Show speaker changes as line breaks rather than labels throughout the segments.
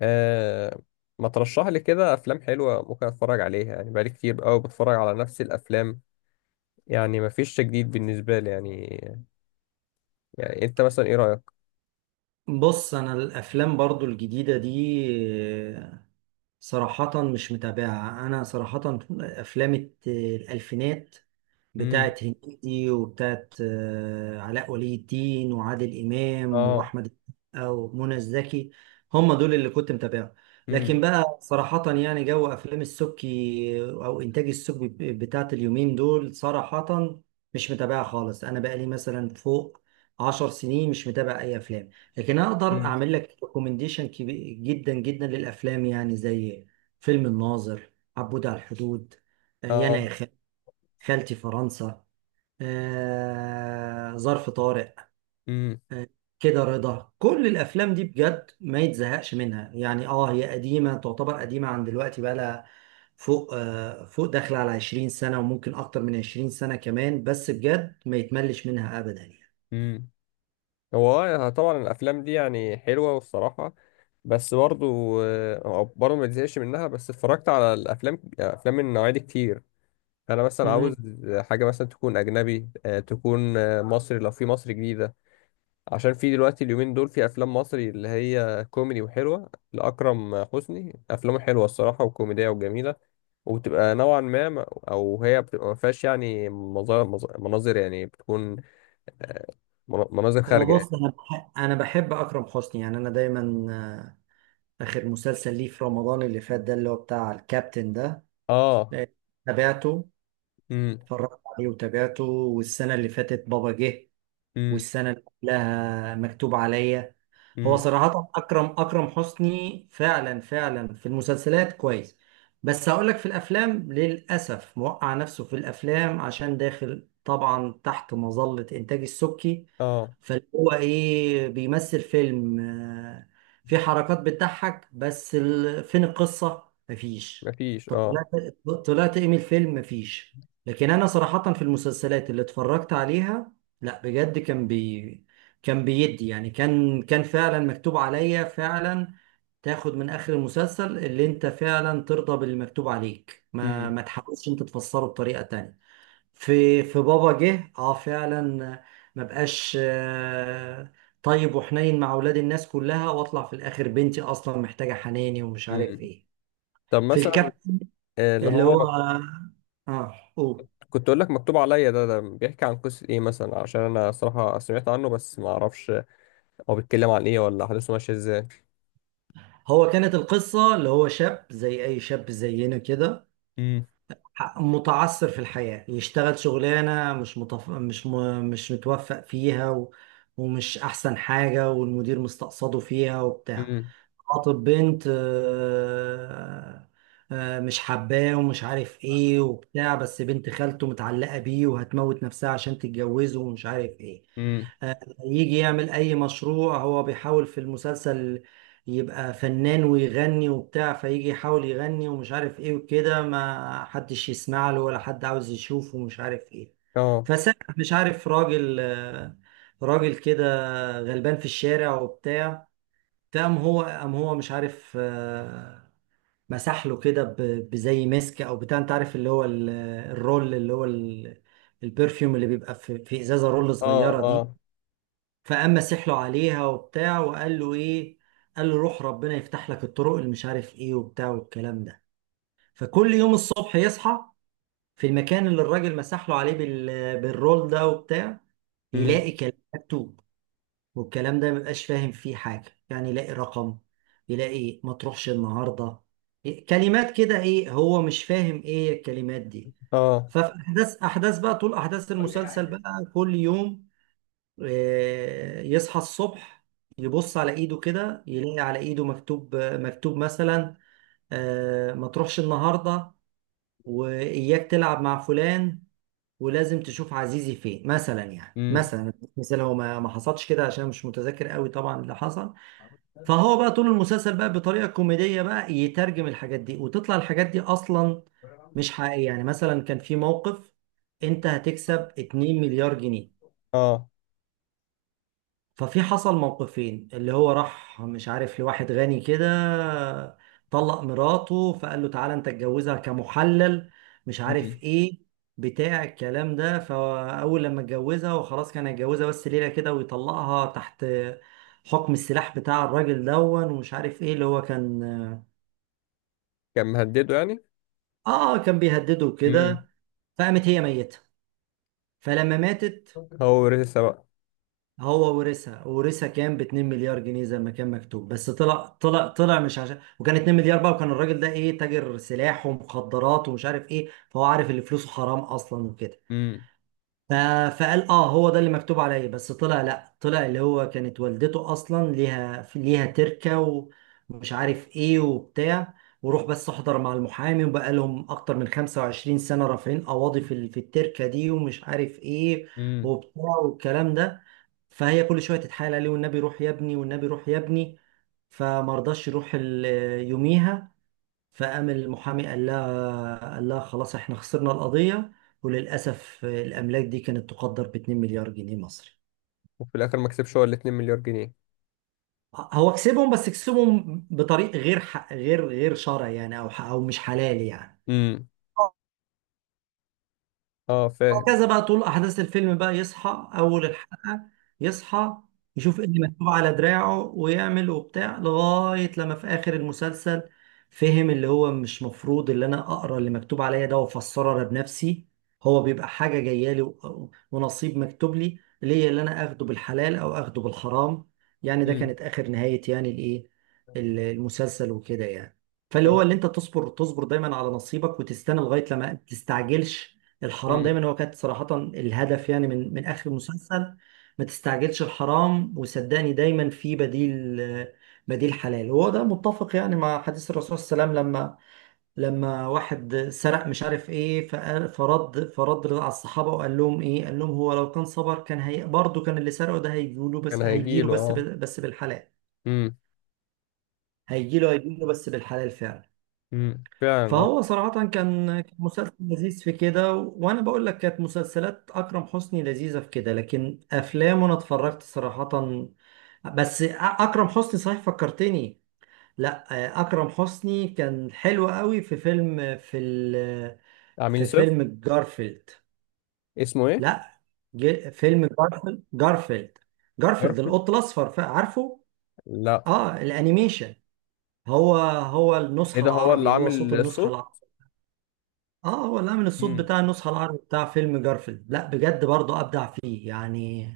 آه، ما ترشح لي كده افلام حلوه ممكن اتفرج عليها؟ يعني بقالي كتير قوي بتفرج على نفس الافلام. يعني ما فيش جديد بالنسبه لي يعني. يعني انت مثلا ايه رايك؟
بص انا الافلام برضو الجديده دي صراحه مش متابعه انا صراحه افلام الالفينات
امم.
بتاعت هنيدي وبتاعت علاء ولي الدين وعادل امام
اه.
واحمد السقا ومنى الزكي. هم دول اللي كنت متابعهم. لكن
امم.
بقى صراحه يعني جو افلام السبكي او انتاج السبكي بتاعت اليومين دول صراحه مش متابعه خالص. انا بقالي مثلا فوق 10 سنين مش متابع اي افلام. لكن اقدر
امم.
اعمل لك ريكومنديشن كبير جدا جدا للافلام يعني زي فيلم الناظر، عبود على الحدود، يانا
اه.
خالتي فرنسا، ظرف طارق.
امم.
كده رضا كل الافلام دي بجد ما يتزهقش منها يعني. اه، هي قديمه، تعتبر قديمه عن دلوقتي، بقى لها فوق فوق داخله على 20 سنه وممكن اكتر من 20 سنه كمان، بس بجد ما يتملش منها ابدا يعني.
امم. هو طبعا الافلام دي يعني حلوه والصراحه، بس برضو، برضو ما تزهقش منها، بس اتفرجت على الافلام، افلام من النوعيه دي كتير. انا مثلا عاوز
مم.
حاجه مثلا تكون اجنبي، تكون مصري لو في مصر جديده. عشان في دلوقتي اليومين دول في افلام مصري اللي هي كوميدي وحلوه. لاكرم حسني افلامه حلوه الصراحه وكوميديه وجميله. وبتبقى نوعا ما او هي بتبقى ما فيهاش يعني مناظر، يعني بتكون، آه، مناظر
هو
خارجه يعني.
بص، انا بحب اكرم حسني يعني. انا دايما آخر مسلسل ليه في رمضان اللي فات ده، اللي هو بتاع الكابتن ده،
اه.
تابعته،
امم.
اتفرجت عليه وتابعته. والسنة اللي فاتت بابا جه،
امم.
والسنة اللي قبلها مكتوب عليا. هو
امم.
صراحة أكرم حسني فعلا في المسلسلات كويس، بس هقولك في الأفلام للأسف موقع نفسه في الأفلام عشان داخل طبعا تحت مظلة إنتاج السبكي.
اه.
فاللي هو إيه بيمثل فيلم في حركات بتضحك بس فين القصة؟ مفيش.
مفيش،
طب
اه.
طلعت، طلعت إيه من الفيلم؟ مفيش. لكن أنا صراحة في المسلسلات اللي اتفرجت عليها، لا بجد كان بيدي يعني، كان فعلا مكتوب عليا فعلا. تاخد من اخر المسلسل اللي انت فعلا ترضى باللي مكتوب عليك، ما
امم.
ما تحاولش انت تفسره بطريقة تانية. في في بابا جه اه فعلا، ما بقاش طيب وحنين مع اولاد الناس كلها، واطلع في الاخر بنتي اصلا محتاجة حناني ومش عارف
امم.
ايه.
طب
في
مثلا
الكابتن
اللي
اللي
هو
هو، اه قول،
كنت اقول لك مكتوب عليا. ده بيحكي عن قصه ايه مثلا؟ عشان انا صراحه سمعت عنه بس ما اعرفش هو بيتكلم عن ايه، ولا احداثه ماشيه ازاي.
هو كانت القصة اللي هو شاب زي أي شاب زينا كده، متعثر في الحياة، يشتغل شغلانة مش متف... مش م... مش متوفق فيها و... ومش أحسن حاجة، والمدير مستقصده فيها وبتاع.
امم.
خاطب بنت مش حباه ومش عارف ايه وبتاع، بس بنت خالته متعلقة بيه وهتموت نفسها عشان تتجوزه ومش عارف ايه.
امم.
آه، يجي يعمل اي مشروع، هو بيحاول في المسلسل يبقى فنان ويغني وبتاع، فيجي يحاول يغني ومش عارف ايه وكده، ما حدش يسمع له ولا حد عاوز يشوفه ومش عارف ايه.
اه.
فساعة مش عارف راجل راجل كده غلبان في الشارع وبتاع. فقام قام هو مش عارف مسح له كده بزي مسك او بتاع، انت عارف اللي هو الرول، اللي هو البرفيوم اللي بيبقى في في ازازه رول
اه.
صغيره دي.
اه.
فقام مسح له عليها وبتاع، وقال له ايه، قال له روح ربنا يفتح لك الطرق اللي مش عارف ايه وبتاع والكلام ده. فكل يوم الصبح يصحى في المكان اللي الراجل مسح له عليه بالرول ده وبتاع،
امم.
يلاقي كلام مكتوب. والكلام ده مبقاش فاهم فيه حاجة يعني، يلاقي رقم، يلاقي ما تروحش النهاردة، إيه، كلمات كده، ايه هو مش فاهم ايه الكلمات دي.
اه.
ففي احداث بقى طول احداث المسلسل بقى كل يوم يصحى الصبح يبص على ايده كده يلاقي على ايده مكتوب مثلا، ما تروحش النهارده، واياك تلعب مع فلان، ولازم تشوف عزيزي فين مثلا. يعني
امم.
مثلا هو ما حصلش كده عشان مش متذكر قوي طبعا اللي حصل. فهو بقى طول المسلسل بقى بطريقه كوميديه بقى يترجم الحاجات دي، وتطلع الحاجات دي اصلا مش حقيقيه. يعني مثلا كان في موقف، انت هتكسب 2 مليار جنيه.
اه.
ففي حصل موقفين، اللي هو راح مش عارف لواحد غني كده، طلق مراته فقال له تعالى انت اتجوزها كمحلل، مش عارف
امم.
ايه بتاع الكلام ده. فاول لما اتجوزها وخلاص، كان هيتجوزها بس ليله كده ويطلقها، تحت حكم السلاح بتاع الراجل دون ومش عارف ايه. اللي هو كان،
كان مهدده يعني.
اه كان بيهدده
امم.
كده. فقامت هي ميتة. فلما ماتت
هو ورثها بقى.
هو ورثها، ورثها كام، ب 2 مليار جنيه زي ما كان مكتوب. بس طلع طلع مش عشان، وكان 2 مليار بقى، وكان الراجل ده ايه تاجر سلاح ومخدرات ومش عارف ايه، فهو عارف ان فلوسه حرام اصلا وكده.
امم.
ف- فقال اه هو ده اللي مكتوب عليا، بس طلع لا، طلع اللي هو كانت والدته اصلا ليها تركة، ومش عارف ايه وبتاع، وروح بس احضر مع المحامي، وبقى لهم اكتر من 25 سنة رافعين قواضي في في التركة دي ومش عارف ايه
امم.
وبتاع والكلام ده. فهي كل شوية تتحايل عليه، والنبي روح يا ابني، والنبي روح يا ابني. فما رضاش يروح يوميها. فقام المحامي قال لها خلاص احنا خسرنا القضية، وللأسف الأملاك دي كانت تقدر ب 2 مليار جنيه مصري.
وفي الاخر ما كسبش هو ال 2 مليار جنيه؟
هو كسبهم، بس كسبهم بطريق غير شرعي يعني، أو أو مش حلال يعني.
امم. اه، فاهم.
وهكذا بقى طول احداث الفيلم بقى يصحى اول الحلقه، يصحى يشوف إيه اللي مكتوب على دراعه ويعمل وبتاع، لغايه لما في اخر المسلسل فهم اللي هو مش مفروض اللي انا اقرا اللي مكتوب عليا ده وافسره انا بنفسي، هو بيبقى حاجه جايه لي ونصيب مكتوب لي ليا، اللي انا اخده بالحلال او اخده بالحرام. يعني ده
امم.
كانت اخر نهايه يعني الايه المسلسل وكده يعني. فاللي هو
طب.
اللي انت تصبر، دايما على نصيبك وتستنى لغايه لما، تستعجلش الحرام
امم.
دايما، هو كانت صراحة الهدف يعني من آخر المسلسل. ما تستعجلش الحرام، وصدقني دايما في بديل، بديل حلال. هو ده متفق يعني مع حديث الرسول صلى الله عليه وسلم، لما واحد سرق مش عارف ايه، فرد على الصحابة وقال لهم ايه، قال لهم هو لو كان صبر، كان هي برضه كان اللي سرقه ده هيجيله،
كان
بس هيجيله
هيجيله،
بس
اه.
بس بالحلال.
امم.
هيجيله بس بالحلال فعلا.
فعلا، اه.
فهو صراحة كان، مسلسل لذيذ في كده، وأنا بقول لك كانت مسلسلات أكرم حسني لذيذة في كده، لكن أفلامه أنا اتفرجت صراحة. بس أ- أكرم حسني صحيح فكرتني، لا أكرم حسني كان حلو قوي في فيلم في
عميل
في
صفر.
فيلم جارفيلد.
اسمه ايه؟
لا، فيلم جارفيلد،
عارف.
جارفيلد القط الأصفر، عارفه؟
لا.
آه الأنيميشن. هو
ايه
النسخة
ده، هو اللي
العربي، هو صوت
عامل
النسخة
الصوت؟
العربي. اه هو، لا من الصوت
امم.
بتاع النسخة العربي بتاع فيلم جارفيلد، لا بجد برضه ابدع فيه يعني،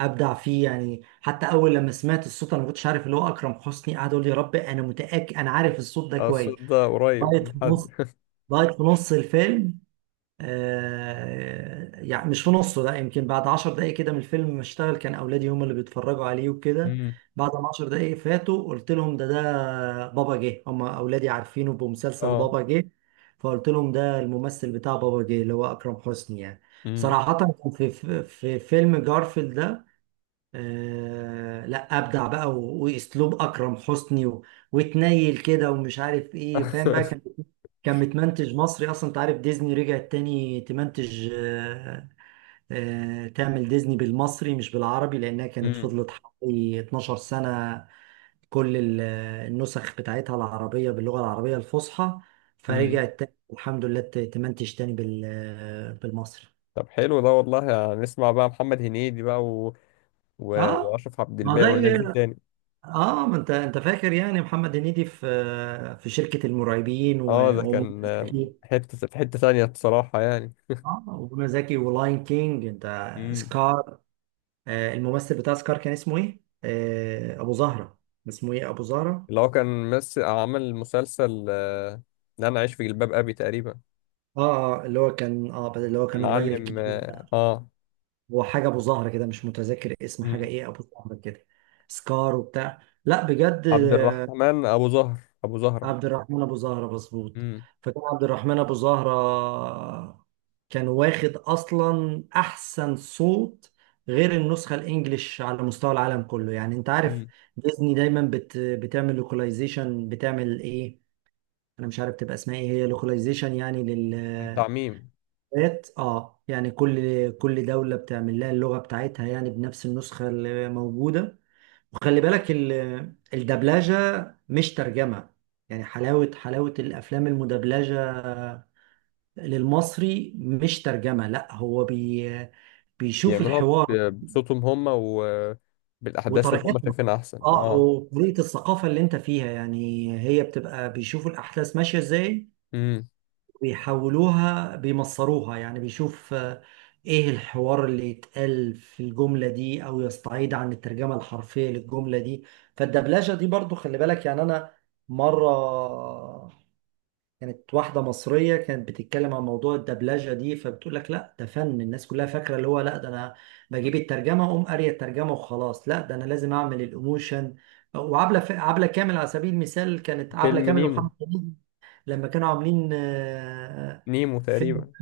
ابدع فيه يعني. حتى اول لما سمعت الصوت انا ما كنتش عارف، اللي هو اكرم حسني قاعد يقول لي يا رب انا متأكد انا عارف الصوت ده
اه،
كويس،
الصوت ده قريب
لغاية
من
في
حد.
نص، لغاية في نص الفيلم يعني مش في نصه، لا يمكن بعد 10 دقايق كده من الفيلم ما اشتغل، كان اولادي هم اللي بيتفرجوا عليه وكده.
امم.
بعد ما 10 دقايق فاتوا قلت لهم ده بابا جه، هم اولادي عارفينه بمسلسل
اه.
بابا جه. فقلت لهم ده الممثل بتاع بابا جه اللي هو اكرم حسني يعني.
امم.
صراحة كان في في فيلم جارفيلد ده، آه لا ابدع بقى واسلوب اكرم حسني و... وتنيل كده ومش عارف ايه فاهم بقى. كان كان متمنتج مصري اصلا، انت عارف ديزني رجعت تاني تمنتج آه تعمل ديزني بالمصري مش بالعربي، لانها كانت فضلت حوالي 12 سنة كل النسخ بتاعتها العربية باللغة العربية الفصحى.
امم.
فرجعت تاني الحمد لله تمنتج تاني بالمصري.
طب حلو ده والله، هنسمع بقى محمد هنيدي بقى،
اه
واشرف عبد
ما
الباقي
زي،
والناس دي تاني.
اه ما انت، فاكر يعني محمد هنيدي في في شركة المرعبين
اه، ده
ومنى
كان
زكي.
حته في حته تانية بصراحه يعني.
اه ومنى زكي، ولاين كينج، انت،
امم.
سكار. آه الممثل بتاع سكار كان اسمه ايه؟ آه ابو زهرة، اسمه ايه ابو زهرة؟
اللي هو كان مس عمل مسلسل ده انا عايش في جلباب ابي تقريبا.
اه اه اللي هو كان، اه بس اللي هو كان الراجل
المعلم،
الكبير ده،
اه
هو حاجة ابو زهرة كده مش متذكر اسم حاجة
امم.
ايه ابو زهرة كده، سكار وبتاع لا بجد.
عبد الرحمن ابو زهر، ابو زهره.
عبد الرحمن ابو زهره مظبوط.
امم.
فكان عبد الرحمن ابو زهره كان واخد اصلا احسن صوت غير النسخه الانجليش على مستوى العالم كله يعني. انت عارف
امم.
ديزني دايما بتعمل لوكاليزيشن، بتعمل ايه انا مش عارف، تبقى اسمها ايه هي لوكاليزيشن يعني
تعميم.
اه يعني كل دوله بتعمل لها اللغه بتاعتها يعني بنفس النسخه اللي موجوده. وخلي بالك الدبلجة مش ترجمة. يعني حلاوة الأفلام المدبلجة للمصري مش ترجمة، لا هو بيشوف
بيعملوها
الحوار
بصوتهم هم وبالاحداث اللي هم
وطريقتنا،
شايفينها احسن،
اه
اه.
وطريقة الثقافة اللي انت فيها يعني، هي بتبقى بيشوفوا الأحداث ماشية ازاي،
امم.
بيحولوها بيمصروها يعني، بيشوف ايه الحوار اللي يتقال في الجملة دي او يستعيد عن الترجمة الحرفية للجملة دي. فالدبلجة دي برضو خلي بالك يعني. انا مرة كانت واحدة مصرية كانت بتتكلم عن موضوع الدبلجة دي، فبتقول لك لا ده فن، الناس كلها فاكرة اللي هو لا ده انا بجيب الترجمة اقوم قارية الترجمة وخلاص، لا ده انا لازم اعمل الايموشن. عبلة كامل على سبيل المثال، كانت عبلة
فيلم
كامل
نيمو.
ومحمد لما كانوا عاملين
نيمو
فيلم
تقريبا،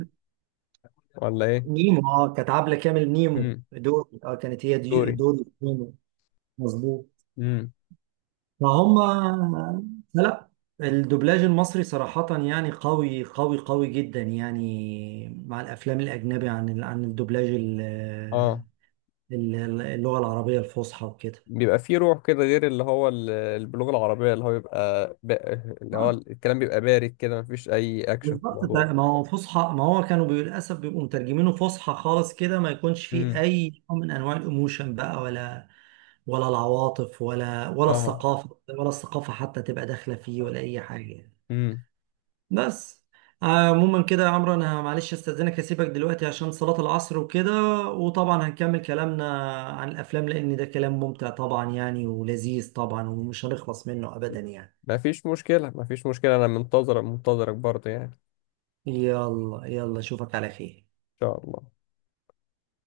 ولا ايه؟
نيمو، اه كانت عبلة كامل نيمو
امم.
دوري، اه كانت هي دي
دوري.
دوري نيمو، مظبوط.
امم.
فهم، لا الدوبلاج المصري صراحة يعني قوي قوي قوي جدا يعني مع الأفلام الأجنبي عن عن الدوبلاج
اه،
اللغة العربية الفصحى وكده.
بيبقى فيه روح كده غير اللي هو البلوغ العربية اللي هو بيبقى. اللي هو
آه،
الكلام بيبقى بارد كده، مفيش أي أكشن في
بالظبط، طيب،
الموضوع.
ما هو فصحى، ما هو كانوا للأسف بيبقوا مترجمينه فصحى خالص كده، ما يكونش فيه
امم.
أي نوع من أنواع الإيموشن بقى، ولا العواطف، ولا
اه.
الثقافة ولا الثقافة حتى تبقى داخلة فيه، ولا أي حاجة.
امم.
بس عموما كده يا عمرو، أنا معلش أستأذنك أسيبك دلوقتي عشان صلاة العصر وكده، وطبعا هنكمل كلامنا عن الأفلام، لأن ده كلام ممتع طبعا يعني ولذيذ طبعا ومش هنخلص منه أبدا يعني.
مفيش مشكلة، مفيش مشكلة. أنا منتظرك، منتظرك برضه، يعني إن
يلا يلا، أشوفك على خير.
شاء الله.